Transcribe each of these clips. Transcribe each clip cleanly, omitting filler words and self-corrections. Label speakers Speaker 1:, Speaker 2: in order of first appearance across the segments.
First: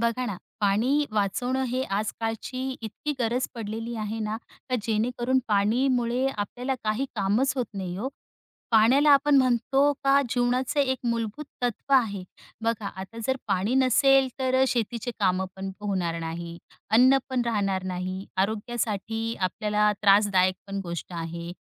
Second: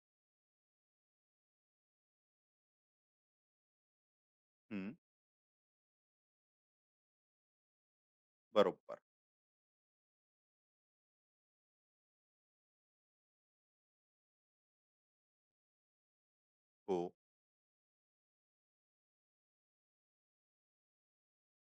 Speaker 1: बघा ना, पाणी वाचवणं हे आजकालची इतकी गरज पडलेली आहे ना, का
Speaker 2: हं,
Speaker 1: जेणेकरून पाणीमुळे आपल्याला काही कामच होत नाही हो.
Speaker 2: बरोबर.
Speaker 1: पाण्याला आपण म्हणतो का जीवनाचं एक मूलभूत तत्व आहे. बघा आता जर पाणी नसेल तर शेतीचे कामं पण होणार नाही,
Speaker 2: हो,
Speaker 1: अन्न पण राहणार नाही, आरोग्यासाठी आपल्याला त्रासदायक पण गोष्ट आहे.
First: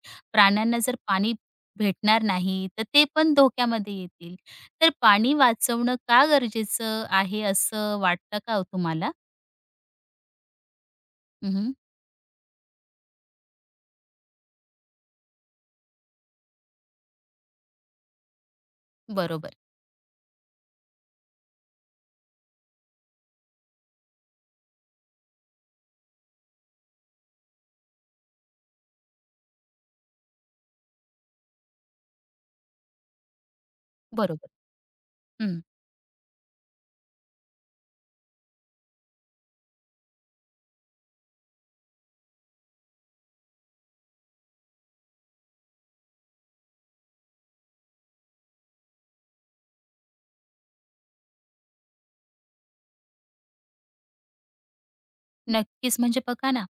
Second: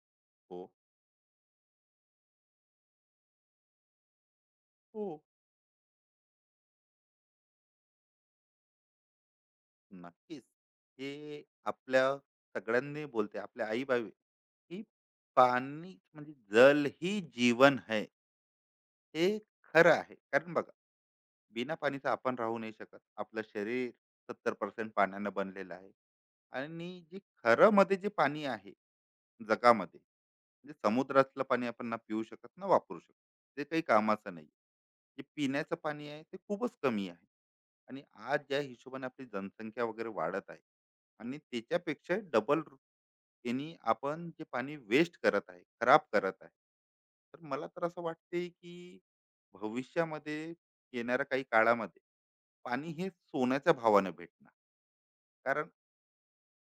Speaker 2: हो,
Speaker 1: प्राण्यांना जर पाणी भेटणार नाही, तर ते पण धोक्यामध्ये येतील. तर
Speaker 2: हो.
Speaker 1: पाणी वाचवणं का गरजेचं आहे असं वाटतं का हो तुम्हाला?
Speaker 2: नक्कीच. हे
Speaker 1: हं,
Speaker 2: आपल्या सगळ्यांनी बोलते, आपले आई-बाबा की पाणी म्हणजे जल ही जीवन है. हे
Speaker 1: बरोबर,
Speaker 2: खरं आहे. कारण बघा, बिना पाणीचं आपण राहू नाही शकत. आपलं शरीर 70% पाण्यानं बनलेलं आहे. आणि जे खरं मध्ये जे पाणी आहे जगामध्ये, म्हणजे समुद्रातलं पाणी आपण ना पिऊ शकत, ना वापरू शकत. ते काही कामाचं नाही.
Speaker 1: बरोबर.
Speaker 2: जे
Speaker 1: हं.
Speaker 2: पिण्याचं पाणी आहे ते खूपच कमी आहे. आणि आज ज्या हिशोबाने आपली जनसंख्या वगैरे वाढत आहे, आणि त्याच्यापेक्षा डबल यांनी आपण जे पाणी वेस्ट करत आहे, खराब करत आहे, तर मला तर असं वाटते की भविष्यामध्ये, येणाऱ्या काही काळामध्ये, पाणी हे सोन्याच्या भावानं भेटणार. कारण
Speaker 1: नक्कीच म्हणजे बघा ना,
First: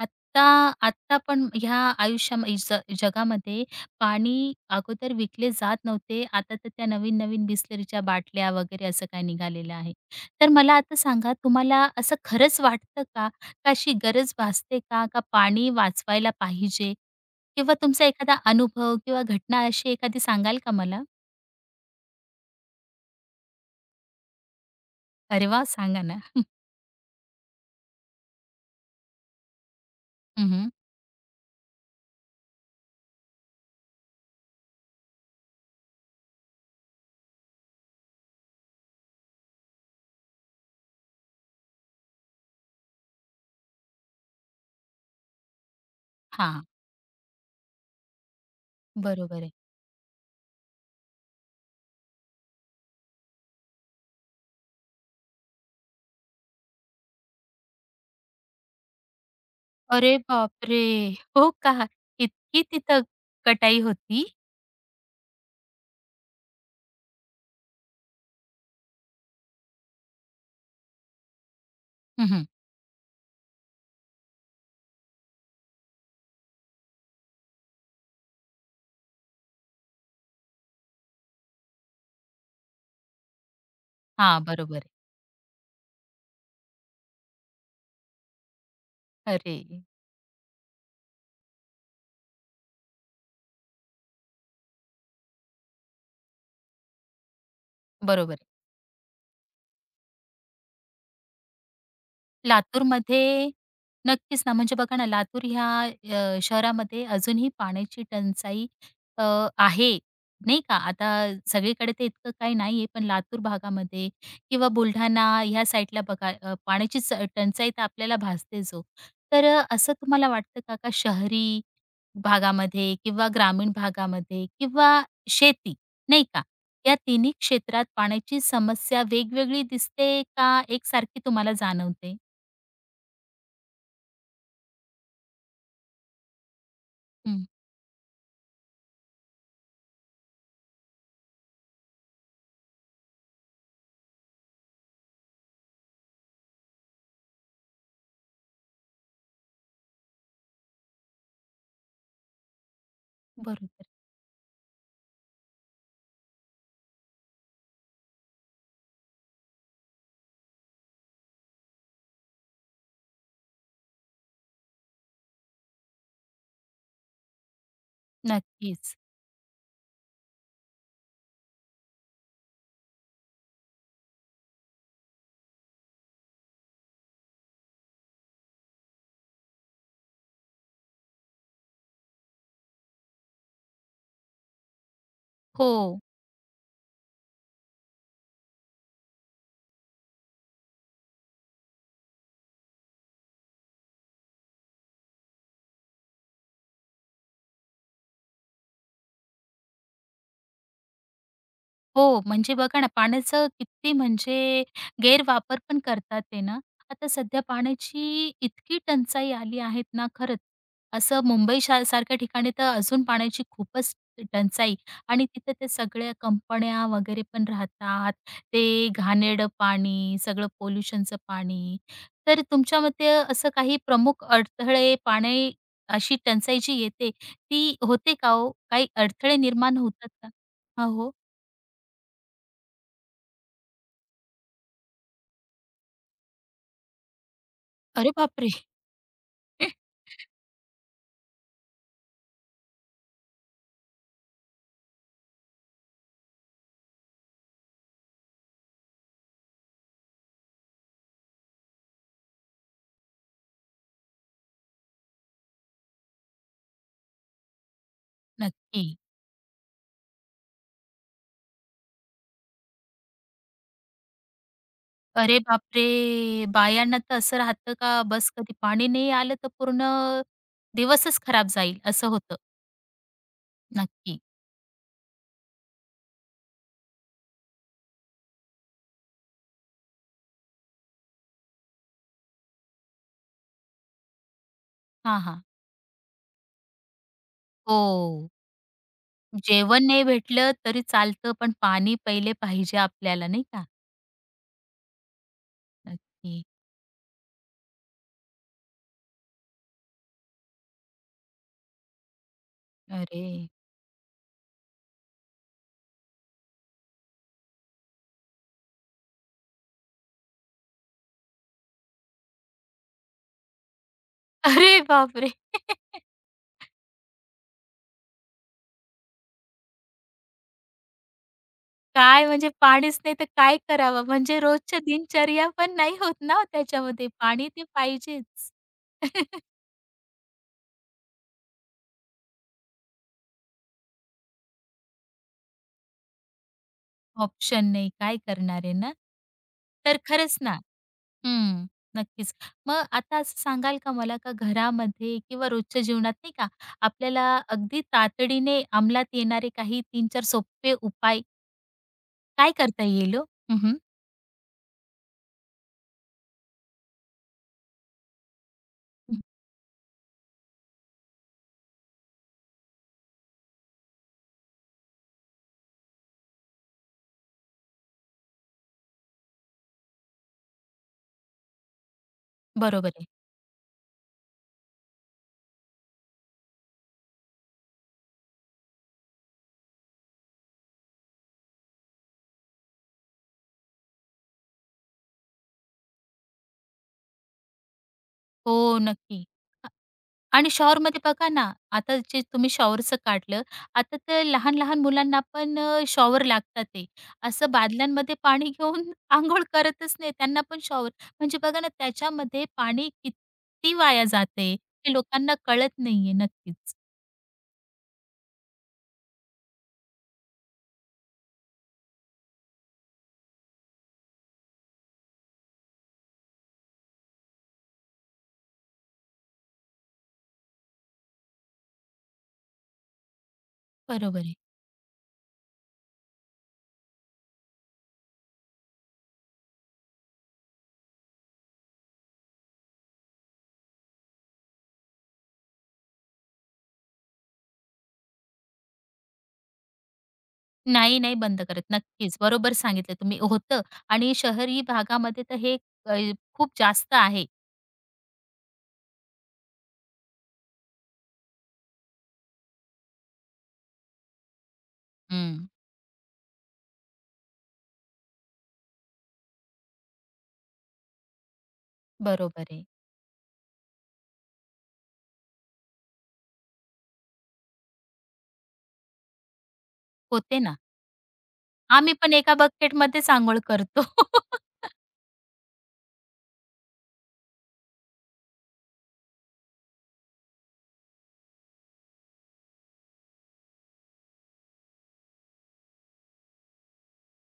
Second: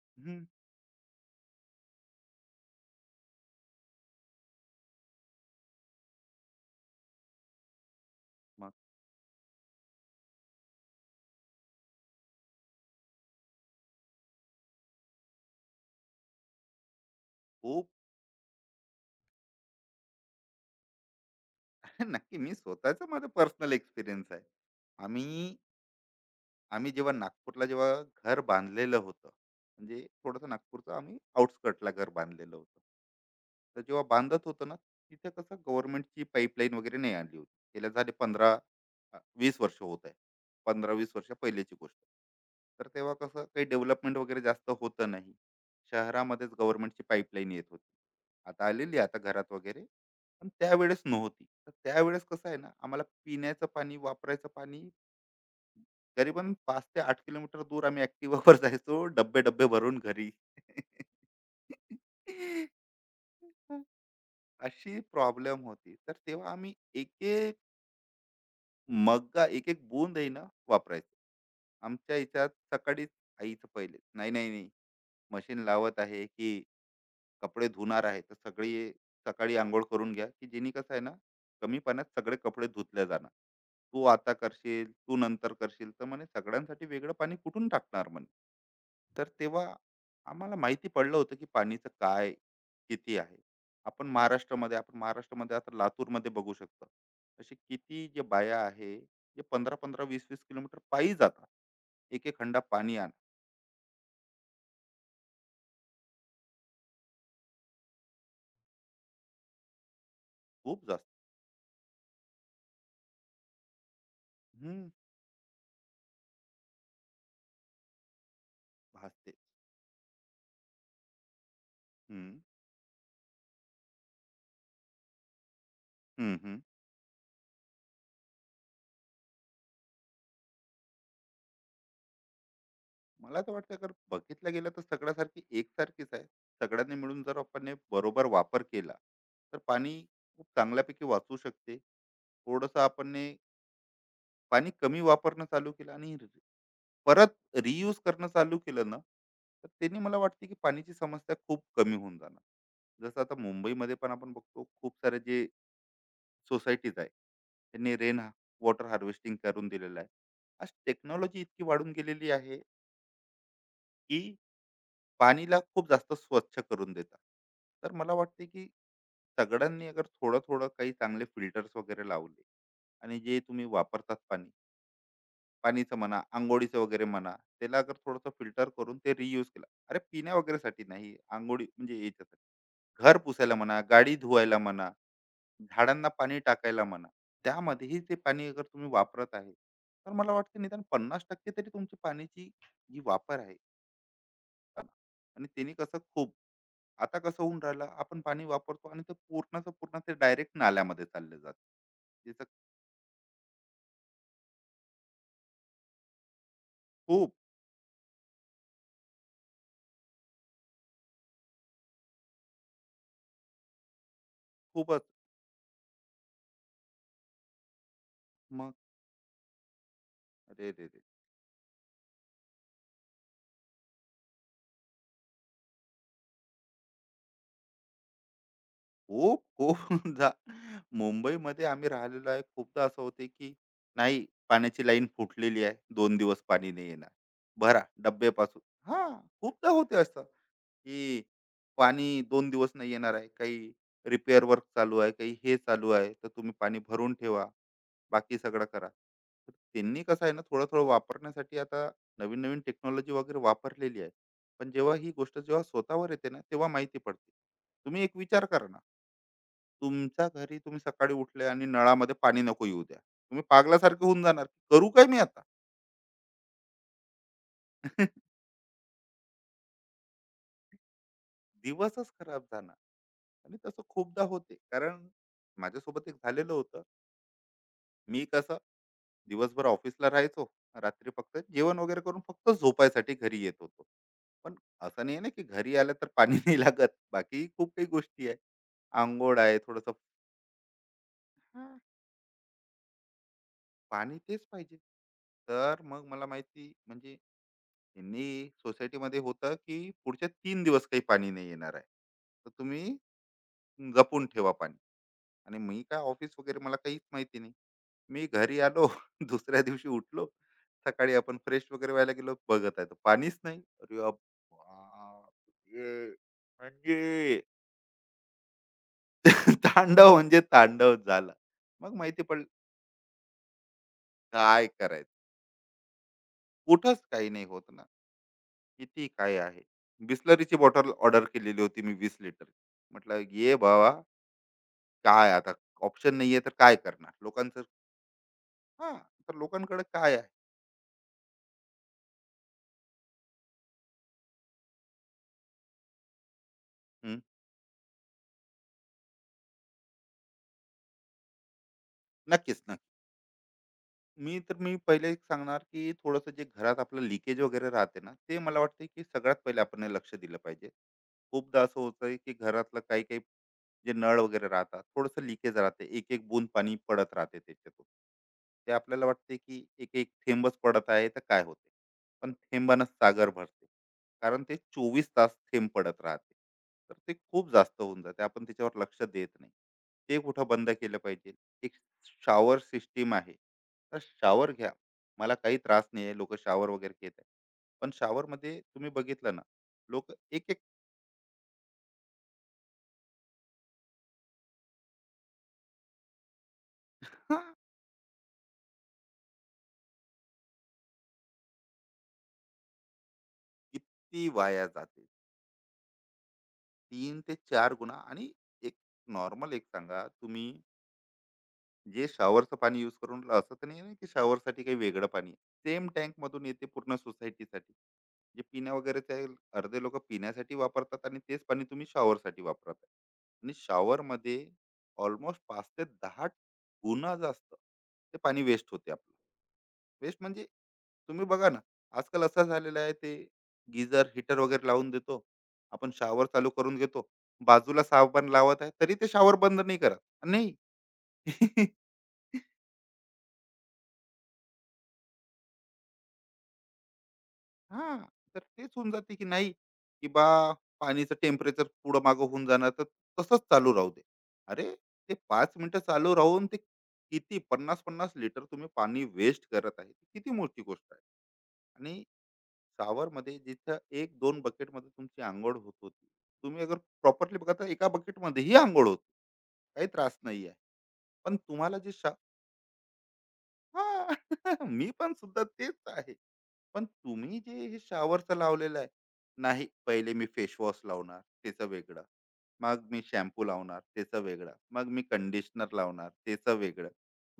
Speaker 1: आत्ता
Speaker 2: हम्म,
Speaker 1: आत्ता पण ह्या आयुष्या ज जगामध्ये पाणी अगोदर विकले जात नव्हते. आता तर त्या नवीन-नवीन बिसलरीच्या बाटल्या
Speaker 2: मग
Speaker 1: वगैरे असं काय निघालेलं आहे. तर मला आता सांगा तुम्हाला असं खरंच वाटतं का? का अशी गरज भासते का? का पाणी वाचवायला पाहिजे? किंवा
Speaker 2: खूप
Speaker 1: तुमचा एखादा अनुभव किंवा घटना अशी एखादी सांगाल का मला?
Speaker 2: नक्की, मी स्वतःचा माझा पर्सनल एक्सपिरियन्स आहे.
Speaker 1: अरे
Speaker 2: आम्ही
Speaker 1: वा, सांगा ना?
Speaker 2: आम्ही जेव्हा नागपूरला जेव्हा घर बांधलेलं होतं, म्हणजे थोडंसं
Speaker 1: हं, हं.
Speaker 2: नागपूरचं आम्ही आउटस्कटला घर बांधलेलं होतं. तर जेव्हा बांधत होतो ना, तिथे कसं गव्हर्नमेंटची पाईपलाईन वगैरे नाही आणली होती. त्याला झाले पंधरा, वीस वर्ष होत आहे. पंधरा वीस वर्ष पहिलेची गोष्ट. तर तेव्हा कसं काही डेव्हलपमेंट वगैरे जास्त होतं नाही. शहरामध्येच गव्हर्नमेंटची पाईपलाईन येत होती. आता आलेली आहे, आता
Speaker 1: बरोबर आहे.
Speaker 2: घरात वगैरे. पण त्यावेळेस नव्हती, तर त्यावेळेस कसं आहे ना, आम्हाला पिण्याचं पाणी, वापरायचं पाणी करीबन 5 ते 8 किलोमीटर दूर आम्ही ॲक्टिवावर जायचो. डब्बे-डब्बे भरून
Speaker 1: अरे
Speaker 2: घरी.
Speaker 1: बापरे! हो का? इतकी तिथं कटाई होती?
Speaker 2: अशी प्रॉब्लेम होती. तर तेव्हा आम्ही एक-एक मग्गा, एक-एक बूंद आहे ना वापरायचो. आमच्या
Speaker 1: हं, हं.
Speaker 2: ह्याच्यात सकाळीच आईचं पहिले, "नाही, नाही, नाही. मशीन लावत आहे की कपडे धुणार आहे, तर सगळी सकाळी अंघोळ करून घ्या," की जेणे कसं आहे ना, कमी पाण्यात सगळे कपडे धुतले जाणार. तू आता
Speaker 1: बरोबर आहे.
Speaker 2: करशील, तू नंतर करशील, तर म्हणे सगळ्यांसाठी वेगळं पाणी कुठून टाकणार म्हणे. तर
Speaker 1: अरे!
Speaker 2: तेव्हा आम्हाला माहिती पडलं होतं की पाणीचं काय, किती आहे. आपण महाराष्ट्रामध्ये आता लातूरमध्ये बघू शकतो. असे किती जे
Speaker 1: बरोबर आहे.
Speaker 2: बाया आहे, जे पंधरा पंधरा वीस वीस किलोमीटर पायी जातात, एक एक खंडा पाणी आण.
Speaker 1: लातूरमध्ये नक्कीच ना, म्हणजे बघा ना, लातूर ह्या शहरामध्ये अजूनही पाण्याची टंचाई अ, आहे, नाही का.
Speaker 2: खूप जास्त.
Speaker 1: आता सगळीकडे ते इतकं काही नाहीये, पण लातूर भागामध्ये किंवा
Speaker 2: हम्म.
Speaker 1: बुलढाणा ह्या साईडला बघा, पाण्याची च टंचाई तर आपल्याला भासतेच ओ.
Speaker 2: भासते.
Speaker 1: तर असं तुम्हाला वाटतं का, का शहरी
Speaker 2: हम्म,
Speaker 1: भागामध्ये किंवा ग्रामीण भागामध्ये किंवा शेती, नाही
Speaker 2: हम्म,
Speaker 1: का,
Speaker 2: हम्म.
Speaker 1: या तिन्ही क्षेत्रात पाण्याची समस्या वेगवेगळी दिसते का एकसारखी तुम्हाला जाणवते?
Speaker 2: मला तर वाटतं, अगर बघितलं गेलं तर सगळ्यासारखी एकसारखीच आहे. सगळ्यांनी मिळून जर
Speaker 1: हं,
Speaker 2: आपण हे बरोबर वापर केला, तर पाणी खूप चांगल्यापैकी वाचू शकते. थोडंसं आपण ने पाणी कमी वापरणं चालू केलं, आणि परत रियूज करणं चालू केलं ना, तर त्याने मला वाटते की पाण्याची समस्या खूप कमी होऊन जाणार. जसं आता
Speaker 1: बरोबर.
Speaker 2: मुंबईमध्ये पण आपण बघतो, खूप सारे जे सोसायटीज आहे, त्यांनी रेन वॉटर हार्वेस्टिंग करून दिलेलं आहे. आज टेक्नॉलॉजी इतकी वाढून गेलेली आहे की पाणीला खूप जास्त स्वच्छ करून देतात. तर मला वाटते की
Speaker 1: नक्कीच.
Speaker 2: सगळ्यांनी अगर थोडं थोडं काही चांगले फिल्टर्स वगैरे लावले, आणि जे तुम्ही वापरतात पाणी, पाणीचं म्हणा, अंघोळीचं वगैरे म्हणा, त्याला अगर थोडंसं फिल्टर करून ते रियूज केलं. अरे, पिण्या वगैरेसाठी नाही, अंघोळी म्हणजे याच्यासाठी, घर पुसायला म्हणा, गाडी धुवायला म्हणा,
Speaker 1: हो.
Speaker 2: झाडांना पाणी टाकायला म्हणा, त्यामध्येही ते पाणी अगर तुम्ही वापरत आहे, तर मला वाटतं निदान 50% तरी तुमची पाण्याची जी वापर आहे. आणि त्याने कसं खूप, आता कसं होऊन राहिलं, आपण पाणी वापरतो आणि ते पूर्णचं पूर्ण ते डायरेक्ट नाल्यामध्ये चाललं जातं.
Speaker 1: हो,
Speaker 2: तिचं.
Speaker 1: म्हणजे बघा ना, पाण्याचा किती म्हणजे गैरवापर पण करतात ते ना. आता
Speaker 2: खूप.
Speaker 1: सध्या पाण्याची इतकी टंचाई आली आहेत ना, खरंच. असं मुंबई शा सारख्या ठिकाणी तर अजून पाण्याची खूपच टंचाई,
Speaker 2: खूपच.
Speaker 1: आणि तिथे ते सगळ्या कंपन्या वगैरे पण राहतात.
Speaker 2: मग.
Speaker 1: ते घाणेरडं पाणी, सगळं
Speaker 2: अरे रे रे!
Speaker 1: पोल्युशनचं पाणी. तर तुमच्या मते असं काही प्रमुख अडथळे, पाणी अशी टंचाई जी येते, ती होते का हो? काही अडथळे
Speaker 2: खूप
Speaker 1: निर्माण
Speaker 2: खूप
Speaker 1: होतात का?
Speaker 2: जा.
Speaker 1: हो, हो.
Speaker 2: मुंबईमध्ये आम्ही राहिलेलो आहे. खूपदा असं होते की नाही, पाण्याची लाईन फुटलेली आहे. 2 दिवस पाणी नाही येणार. भरा
Speaker 1: अरे बापरे!
Speaker 2: डब्यापासून. हां, खूपदा होते असं. की पाणी 2 दिवस नाही येणार आहे. काही रिपेअर वर्क चालू आहे, काही हे चालू आहे, तर तुम्ही पाणी भरून ठेवा. बाकी सगळं करा. तर त्यांनी कसं आहे ना, थोडं-थोडं वापरण्यासाठी आता नवीन-नवीन टेक्नॉलॉजी वगैरे वापरलेली आहे. पण जेव्हा ही गोष्ट जेव्हा स्वतःवर येते ना, तेव्हा माहिती पडते. तुम्ही एक विचार करा ना.
Speaker 1: नक्की.
Speaker 2: तुमच्या घरी तुम्ही सकाळी उठले आणि नळामध्ये पाणी नको येऊ द्या. तुम्ही पागलासारखे होऊन जाणार. करू काय मी
Speaker 1: अरे
Speaker 2: आता?
Speaker 1: बापरे! बायांना तर असं राहतं का, बस कधी पाणी नाही आलं तर पूर्ण दिवसच खराब जाईल असं
Speaker 2: दिवसच
Speaker 1: होतं.
Speaker 2: खराब जाणार. आणि तसं
Speaker 1: नक्की.
Speaker 2: खूपदा होते, कारण माझ्यासोबत एक झालेलं होतं. मी कसं दिवसभर ऑफिसला राहायचो, रात्री फक्त जेवण वगैरे करून फक्त झोपायसाठी घरी येत होतो. पण असं नाही
Speaker 1: हां,
Speaker 2: ना
Speaker 1: हां.
Speaker 2: की घरी आलं तर पाणी नाही लागत, बाकी खूप काही गोष्टी
Speaker 1: हो.
Speaker 2: आहे. आंघोळ आहे
Speaker 1: जेवण
Speaker 2: थोडस.
Speaker 1: नाही भेटलं तरी चालतं, पण पाणी पहिले पाहिजे आपल्याला, नाही का?
Speaker 2: पाणी तेच पाहिजे. तर मग मला
Speaker 1: नक्की.
Speaker 2: माहिती, म्हणजे यांनी सोसायटीमध्ये होतं की पुढच्या 3 दिवस काही पाणी नाही येणार आहे, तर तुम्ही
Speaker 1: अरे!
Speaker 2: जपून ठेवा पाणी. आणि मी काय, ऑफिस वगैरे, मला काहीच माहिती नाही. मी घरी आलो, दुसऱ्या दिवशी उठलो, सकाळी आपण फ्रेश वगैरे व्हायला गेलो, बघत आहे तर पाणीच नाही. अरे बाप
Speaker 1: अरे बापरे!
Speaker 2: रे. म्हणजे तांडव म्हणजे तांडव झाला. मग माहिती
Speaker 1: काय,
Speaker 2: पडलं,
Speaker 1: म्हणजे पाणीच नाही तर काय करावं, म्हणजे
Speaker 2: काय
Speaker 1: रोजच्या
Speaker 2: करायचं,
Speaker 1: दिनचर्या पण नाही होत ना हो
Speaker 2: कुठंच
Speaker 1: त्याच्यामध्ये.
Speaker 2: काही नाही
Speaker 1: पाणी
Speaker 2: होत
Speaker 1: ते
Speaker 2: ना,
Speaker 1: पाहिजेच.
Speaker 2: किती काय आहे. बिस्लरीची बॉटल ऑर्डर केलेली होती मी, 20 लिटर. म्हटलं ये बाबा, काय आता, ऑप्शन नाहीये तर काय करणार लोकांचं.
Speaker 1: ऑप्शन नाही, काय करणार आहे ना?
Speaker 2: हा, तर लोकांकडे
Speaker 1: तर
Speaker 2: काय आहे.
Speaker 1: खरंच ना. हं, नक्कीच. मग आता असं सांगाल का मला, का घरामध्ये किंवा रोजच्या जीवनात नाही का,
Speaker 2: हं,
Speaker 1: आपल्याला अगदी तातडीने अंमलात येणारे काही 3-4 सोपे उपाय काय
Speaker 2: नक्कीच.
Speaker 1: करता येईल हो? हं, हं.
Speaker 2: मी तर मी पहिले एक सांगणार, की थोडंसं जे घरात आपलं लिकेज वगैरे राहते ना, ते मला वाटतं की सगळ्यात पहिले आपण हे लक्ष दिलं पाहिजे. खूपदा असं होतंय की घरातलं काही काही, जे नळ वगैरे राहतात, थोडंसं लिकेज राहते, एक एक बूंद पाणी पडत राहते त्याच्यातून. ते आपल्याला वाटते की एक एक थेंबच पडत आहे, तर काय होते. पण थेंबानं
Speaker 1: बरोबर आहे.
Speaker 2: सागर भरते. कारण ते 24 तास थेंब पडत राहते, तर ते खूप जास्त होऊन जाते. आपण त्याच्यावर लक्ष देत नाही, ते कुठं बंद केलं पाहिजे. एक शॉवर सिस्टीम आहे, तर शॉवर घ्या. मला काही त्रास नाही आहे, लोक शॉवर वगैरे घेत आहे. पण shower
Speaker 1: हो,
Speaker 2: मध्ये तुम्ही
Speaker 1: नक्की.
Speaker 2: बघितलं ना, लोक एक
Speaker 1: आणि
Speaker 2: एक
Speaker 1: शॉवरमध्ये बघा ना, आता जे तुम्ही शॉवरचं काढलं, आता तर लहान-लहान मुलांना पण शॉवर लागतात ते. असं बादल्यांमध्ये पाणी घेऊन अंघोळ करतच नाही. त्यांना पण शॉवर, म्हणजे बघा ना, त्याच्यामध्ये पाणी किती वाया
Speaker 2: किती
Speaker 1: जाते
Speaker 2: वाया
Speaker 1: हे
Speaker 2: जाते.
Speaker 1: लोकांना कळत नाहीये. नक्कीच.
Speaker 2: तीन ते चार गुणा. आणि एक नॉर्मल एक सांगा तुम्ही, जे शॉवरचं पाणी यूज करून राहिलं, असं तर नाही आहे की शॉवरसाठी काही वेगळं पाणी आहे. सेम टँक मधून येते पूर्ण सोसायटीसाठी. जे पिण्या वगैरेचे आहे, अर्धे लोकं पिण्यासाठी वापरतात, आणि तेच पाणी तुम्ही शॉवरसाठी वापरत आहे. आणि
Speaker 1: बरोबर आहे.
Speaker 2: शॉवरमध्ये ऑलमोस्ट 5 ते 10 गुणा जास्त ते पाणी वेस्ट होते आपलं. वेस्ट म्हणजे, तुम्ही बघा ना, आजकाल असं झालेलं आहे ते गीझर, हीटर वगैरे लावून देतो. आपण शॉवर चालू करून घेतो. बाजूला साबण लावत आहे, तरी ते शॉवर बंद नाही करत. नाही.
Speaker 1: नाही, नाही बंद करत. नक्कीच. बरोबर सांगितलं तुम्ही. होतं. आणि शहरी भागामध्ये तर हे अ, खूप जास्त आहे.
Speaker 2: हां, तर तेच होऊन जाते की नाही, की पाणीचं टेम्परेचर पुढं मागं होऊन जाणार, तर तसंच चालू राहू दे. अरे, ते
Speaker 1: हं,
Speaker 2: 5 मिनिटं चालू राहून ते किती, पन्नास 50 लिटर तुम्ही पाणी वेस्ट करत आहे. ती किती मोठी गोष्ट आहे. आणि
Speaker 1: बरोबर आहे.
Speaker 2: शॉवरमध्ये जिथं 1-2 बकेटमध्ये तुमची अंघोळ होत होती, तुम्ही अगर प्रॉपरली बघा, तर एका बकेटमध्येही अंघोळ होते. काही त्रास
Speaker 1: होते
Speaker 2: नाही आहे.
Speaker 1: ना.
Speaker 2: पण तुम्हाला जे,
Speaker 1: आम्ही पण एका बकेटमध्येच अंघोळ करतो.
Speaker 2: हां. मी पण सुद्धा तेच आहे. पण तुम्ही जे हे शॉवरचं लावलेलं आहे, नाही, पहिले मी फेस वॉश लावणार त्याचं वेगळं, मग मी शॅम्पू लावणार त्याचं वेगळं, मग मी कंडिशनर लावणार त्याचं वेगळं,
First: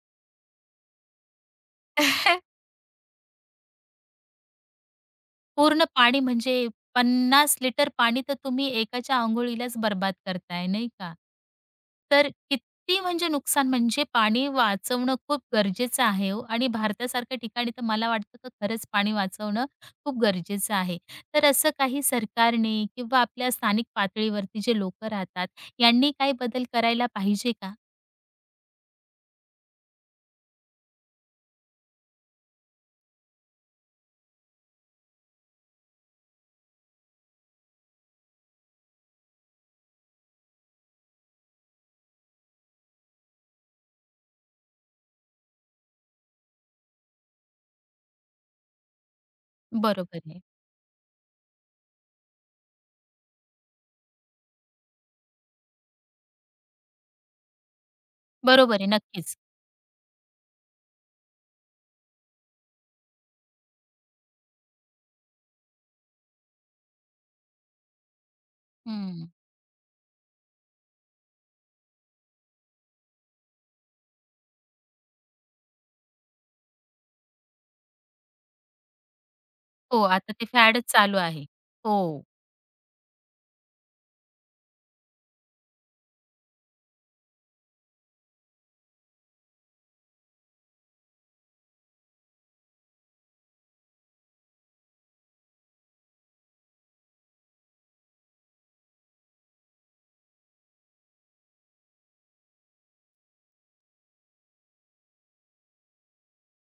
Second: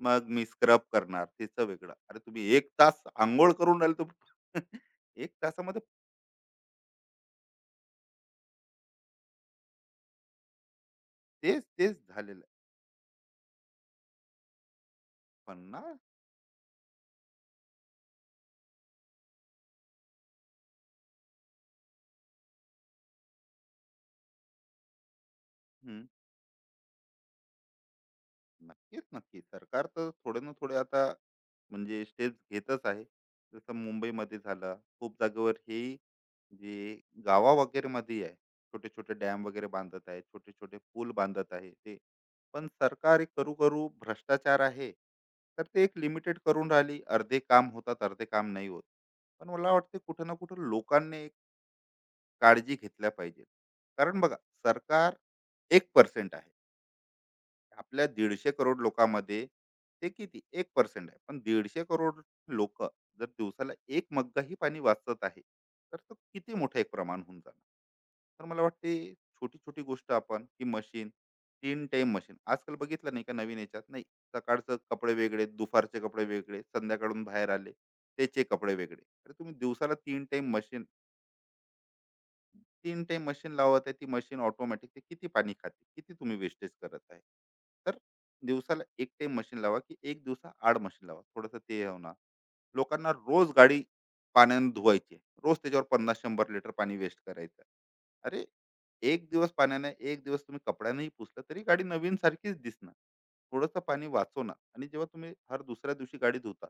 Speaker 2: मग मी स्क्रब करणार त्याचं वेगळं. अरे तुम्ही 1 तास अंघोळ करून राहिले तर 1 तासामध्ये.
Speaker 1: पूर्ण पाणी, म्हणजे 50 लिटर पाणी तर तुम्ही एकाच्या अंघोळीलाच बरबाद करताय, नाही का?
Speaker 2: तेच, तेच
Speaker 1: तर
Speaker 2: झालेलं आहे.
Speaker 1: किती म्हणजे नुकसान, म्हणजे पाणी वाचवणं खूप
Speaker 2: पण
Speaker 1: गरजेचं आहे हो, आणि भारतासारख्या ठिकाणी तर मला वाटतं की खरंच पाणी वाचवणं खूप गरजेचं आहे. तर असं काही सरकारने किंवा आपल्या स्थानिक पातळीवरती जे लोकं राहतात, यांनी काही बदल करायला पाहिजे का?
Speaker 2: नक्कीच, नक्की. सरकार तर थोडे ना थोडे आता म्हणजे स्टेप्स घेतच आहे, जसं मुंबईमध्ये झालं, खूप जागेवर हे, जे गावा वगैरे मध्ये आहे, छोटे छोटे डॅम वगैरे बांधत आहे, छोटे छोटे पूल बांधत आहे. ते पण सरकार एक, करू करू भ्रष्टाचार आहे, तर ते एक लिमिटेड करून राहिली, अर्धे काम होतात अर्धे काम नाही होत. पण मला वाटते
Speaker 1: बरोबर
Speaker 2: कुठं ना
Speaker 1: आहे.
Speaker 2: कुठं लोकांनी एक काळजी घेतल्या पाहिजे. कारण बघा, सरकार एक पर्सेंट आहे आपल्या 150 करोड
Speaker 1: बरोबर आहे, नक्कीच.
Speaker 2: लोकांमध्ये. ते किती एक पर्सेंट आहे, पण 150 करोड लोक जर दिवसाला एक मग्गाही पाणी वाचत आहे, तर तो किती मोठं एक प्रमाण होऊन जाणार. तर मला वाटते
Speaker 1: हं.
Speaker 2: छोटी छोटी गोष्ट आपण, की मशीन, तीन टाइम मशीन आजकाल बघितलं नाही का, नवीन याच्यात नाही, सकाळचं कपडे वेगळे, दुपारचे कपडे वेगळे, संध्याकाळून बाहेर आले त्याचे कपडे वेगळे. अरे तुम्ही दिवसाला
Speaker 1: हो,
Speaker 2: तीन
Speaker 1: आता ते
Speaker 2: टाइम मशीन,
Speaker 1: फॅडच चालू आहे. हो.
Speaker 2: तीन टाइम मशीन लावत आहे, ती मशीन ऑटोमॅटिक, ते किती पाणी खाते, किती तुम्ही वेस्टेज करत आहे. तर दिवसाला एक टाइम मशीन लावा, की एक दिवसा आड मशीन लावा, थोडंसं ते होणार. लोकांना रोज गाडी पाण्याने धुवायची आहे. रोज त्याच्यावर 50-100 लिटर पाणी वेस्ट करायचं. अरे, एक दिवस पाण्याने, एक दिवस तुम्ही कपड्यानेही पुसलं तरी गाडी नवीन सारखीच दिसणार. थोडंसं पाणी वाचवणार. आणि जेव्हा तुम्ही हर दुसऱ्या दिवशी गाडी धुता,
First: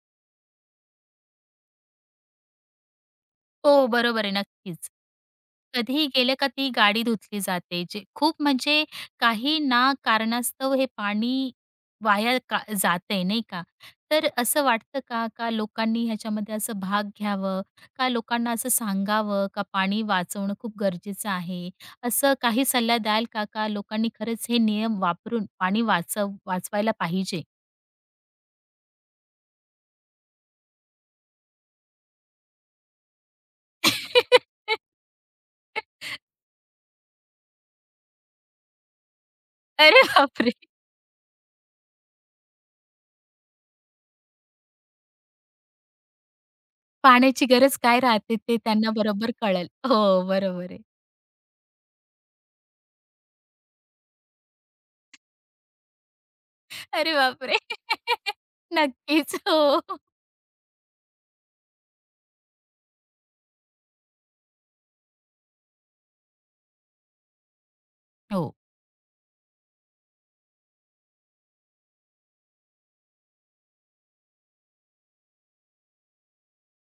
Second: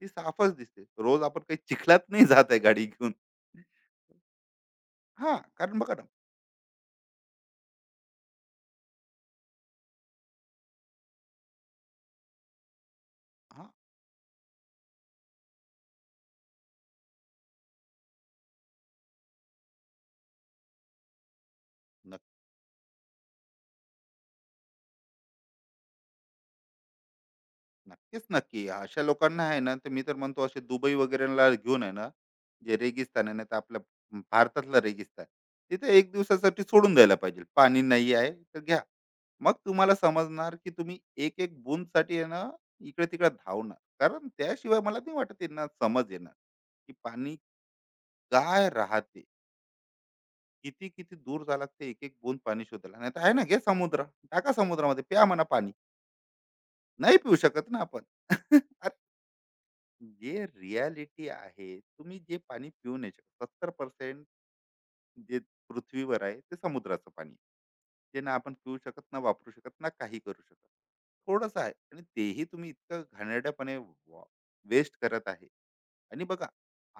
Speaker 2: ती साफच दिसते. रोज आपण काही चिखलात नाही जात आहे गाडी घेऊन.
Speaker 1: हो, बरोबर आहे, नक्कीच.
Speaker 2: हा, कारण बघा ना.
Speaker 1: कधीही गेलं का ती गाडी धुतली जाते. जे खूप म्हणजे काही ना कारणास्तव हे पाणी वाया का जातंय, नाही का?
Speaker 2: हां,
Speaker 1: तर असं वाटतं का, का लोकांनी ह्याच्यामध्ये असं भाग घ्यावं? का लोकांना असं सांगावं का पाणी वाचवणं खूप गरजेचं आहे?
Speaker 2: नक्क
Speaker 1: असं काही सल्ला द्याल का, का लोकांनी खरंच हे नियम वापरून पाणी वाचवायला पाहिजे?
Speaker 2: नक्कीच, नक्की. अशा लोकांना आहे ना, तर मी तर म्हणतो असे दुबई वगैरेला घेऊन आहे ना, जे रेगिस्तान आहे ना, तर आपलं भारतातलं रेगिस्तान, तिथे 1 दिवसासाठी सोडून द्यायला पाहिजे. पाणी नाही आहे तर घ्या. मग तुम्हाला
Speaker 1: अरे बापरे!
Speaker 2: समजणार, की तुम्ही एक-एक बूंदसाठी आहे ना, इकडे-तिकडे धावणार. कारण त्याशिवाय मला नाही वाटत त्यांना समज येणार, की पाणी
Speaker 1: पाण्याची गरज काय राहते ते
Speaker 2: काय
Speaker 1: त्यांना
Speaker 2: राहते?
Speaker 1: बरोबर कळेल. हो, बरोबर आहे.
Speaker 2: किती-किती दूर जावं लागते, एक-एक बूंद पाणी शोधायला. नाहीतर आहे ना, घे समुद्र, टाका समुद्रामध्ये, प्या म्हणा पाणी.
Speaker 1: अरे
Speaker 2: नाही पिऊ
Speaker 1: बापरे!
Speaker 2: शकत ना आपण.
Speaker 1: नक्कीच. हो.
Speaker 2: जे रियालिटी आहे, तुम्ही जे पाणी पिऊन यायचे, 70% जे पृथ्वीवर आहे ते समुद्राचं पाणी आहे, जे ना आपण
Speaker 1: हो.
Speaker 2: पिऊ शकत, ना वापरू शकत, ना काही करू शकत. थोडंसं आहे, आणि तेही तुम्ही इतकं घाणेरड्यापणे वेस्ट करत आहे. आणि बघा,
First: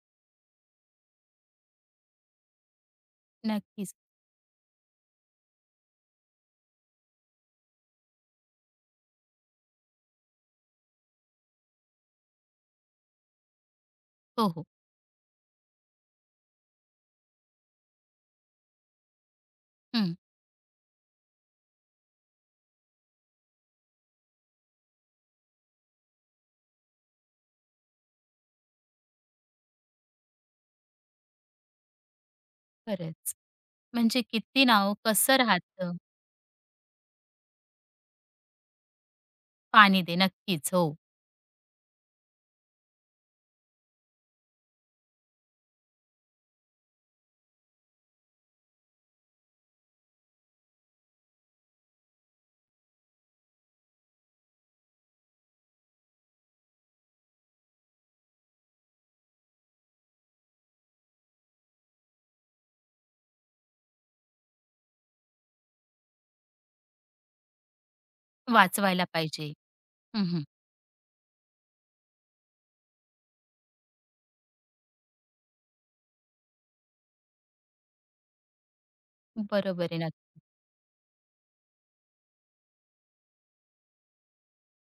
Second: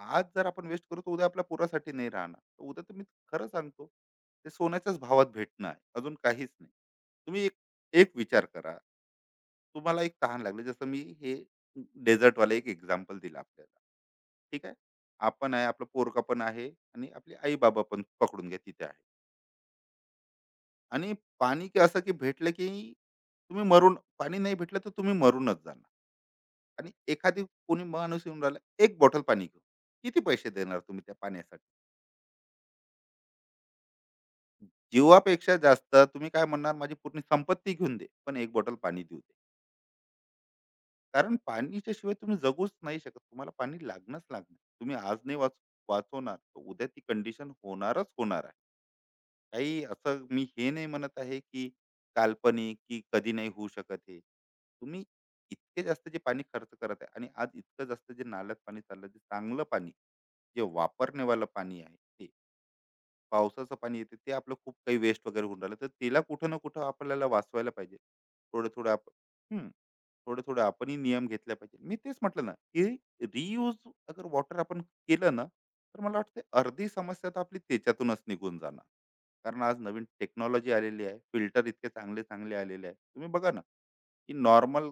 Speaker 2: आज जर आपण वेस्ट करू, तर उद्या आपल्या पुरासाठी नाही राहणार. तर उद्या तर मी खरं सांगतो,
Speaker 1: नक्कीच.
Speaker 2: ते सोन्याच्याच भावात भेटणं आहे, अजून काहीच नाही. तुम्ही एक, एक विचार करा, तुम्हाला एक तहान लागली, जसं मी हे डेझर्टवाला एक एक्झाम्पल दिला आपल्याला.
Speaker 1: हो,
Speaker 2: ठीक
Speaker 1: हो.
Speaker 2: आहे, आपण आहे, आपलं पोरका पण आहे, आणि आपली आई बाबा पण पकडून घ्या तिथे आहे,
Speaker 1: हं.
Speaker 2: आणि पाणी की असं की भेटलं की, तुम्ही मरून, पाणी नाही भेटलं तर तुम्ही मरूनच जाणार. आणि एखादी कोणी माणूस येऊन राहिला एक बॉटल पाणी घेऊन, किती पैसे देणार तुम्ही त्या पाण्यासाठी?
Speaker 1: खरंच. म्हणजे किती ना हो, कसं
Speaker 2: जीवापेक्षा
Speaker 1: राहतं.
Speaker 2: जास्त, तुम्ही काय म्हणणार, माझी पूर्ण संपत्ती घेऊन दे, पण एक बॉटल पाणी देऊ दे.
Speaker 1: पाणी दे. नक्कीच. हो.
Speaker 2: कारण पाणीच्या शिवाय तुम्ही जगूच नाही शकत, तुम्हाला पाणी लागणंच लागणार. तुम्ही आज नाही वाचवणार, तर उद्या ती कंडिशन होणारच होणार आहे. काही असं मी हे नाही म्हणत आहे की काल्पनिक, की कधी नाही होऊ शकत हे. तुम्ही इतके जास्त जे पाणी खर्च करत आहे, आणि आज इतकं जास्त जे नाल्यात पाणी चाललं, जे चांगलं पाणी, जे वापरणेवालं पाणी आहे, ते पावसाचं पाणी येते ते आपलं खूप काही वेस्ट वगैरे होऊन राहिलं, तर तिला कुठं ना कुठं आपल्याला वाचवायला पाहिजे थोडं थोडं
Speaker 1: वाचवायला पाहिजे.
Speaker 2: आपण. हम्म,
Speaker 1: हं,
Speaker 2: थोडं
Speaker 1: हं.
Speaker 2: थोडं आपणही नियम घेतला पाहिजे. मी तेच म्हटलं ना की, रियूज अगर वॉटर आपण केलं ना, तर मला वाटते अर्धी समस्या तर आपली त्याच्यातूनच निघून जाणार. कारण आज
Speaker 1: बरोबर
Speaker 2: नवीन
Speaker 1: आहे.
Speaker 2: टेक्नॉलॉजी आलेली आहे, फिल्टर इतके चांगले चांगले आलेले आहे, तुम्ही बघा ना, की नॉर्मल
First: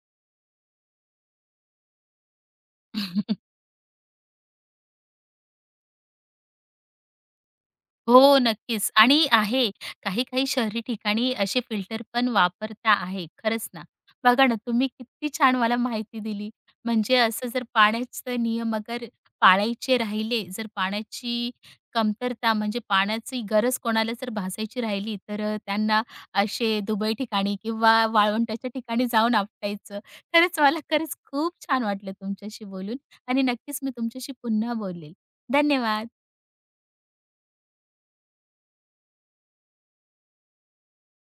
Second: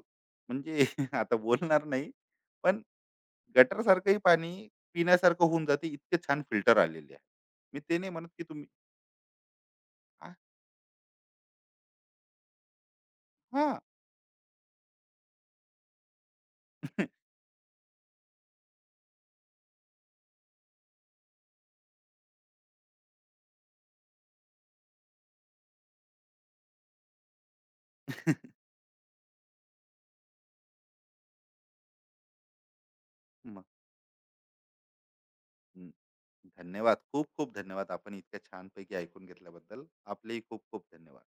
Speaker 2: म्हणजे आता बोलणार नाही, पण
Speaker 1: नक्की.
Speaker 2: गटरसारखंही पाणी पिण्यासारखं होऊन जाते, इतके छान फिल्टर आलेले आहे. मी ते नाही म्हणत
Speaker 1: हो,
Speaker 2: की तुम्ही,
Speaker 1: नक्कीच. आणि आहे
Speaker 2: आ,
Speaker 1: काही-काही शहरी ठिकाणी असे फिल्टर पण वापरता आहे. खरंच
Speaker 2: हां.
Speaker 1: ना. बघा ना, तुम्ही किती छान मला माहिती दिली. म्हणजे असं जर पाण्याचं नियम अगर पाळायचे राहिले, जर पाण्याची कमतरता, म्हणजे पाण्याची गरज कोणाला जर भासायची राहिली, तर त्यांना असे दुबई ठिकाणी किंवा वाळवंटाच्या ठिकाणी जाऊन आपटायचं. खरंच, मला खरंच खूप छान वाटलं तुमच्याशी बोलून, आणि
Speaker 2: मग
Speaker 1: नक्कीच मी तुमच्याशी पुन्हा बोलेल.
Speaker 2: हं,
Speaker 1: धन्यवाद.
Speaker 2: धन्यवाद. खूप खूप धन्यवाद. आपण इतक्या छानपैकी ऐकून घेतल्याबद्दल. आपलेही खूप खूप धन्यवाद.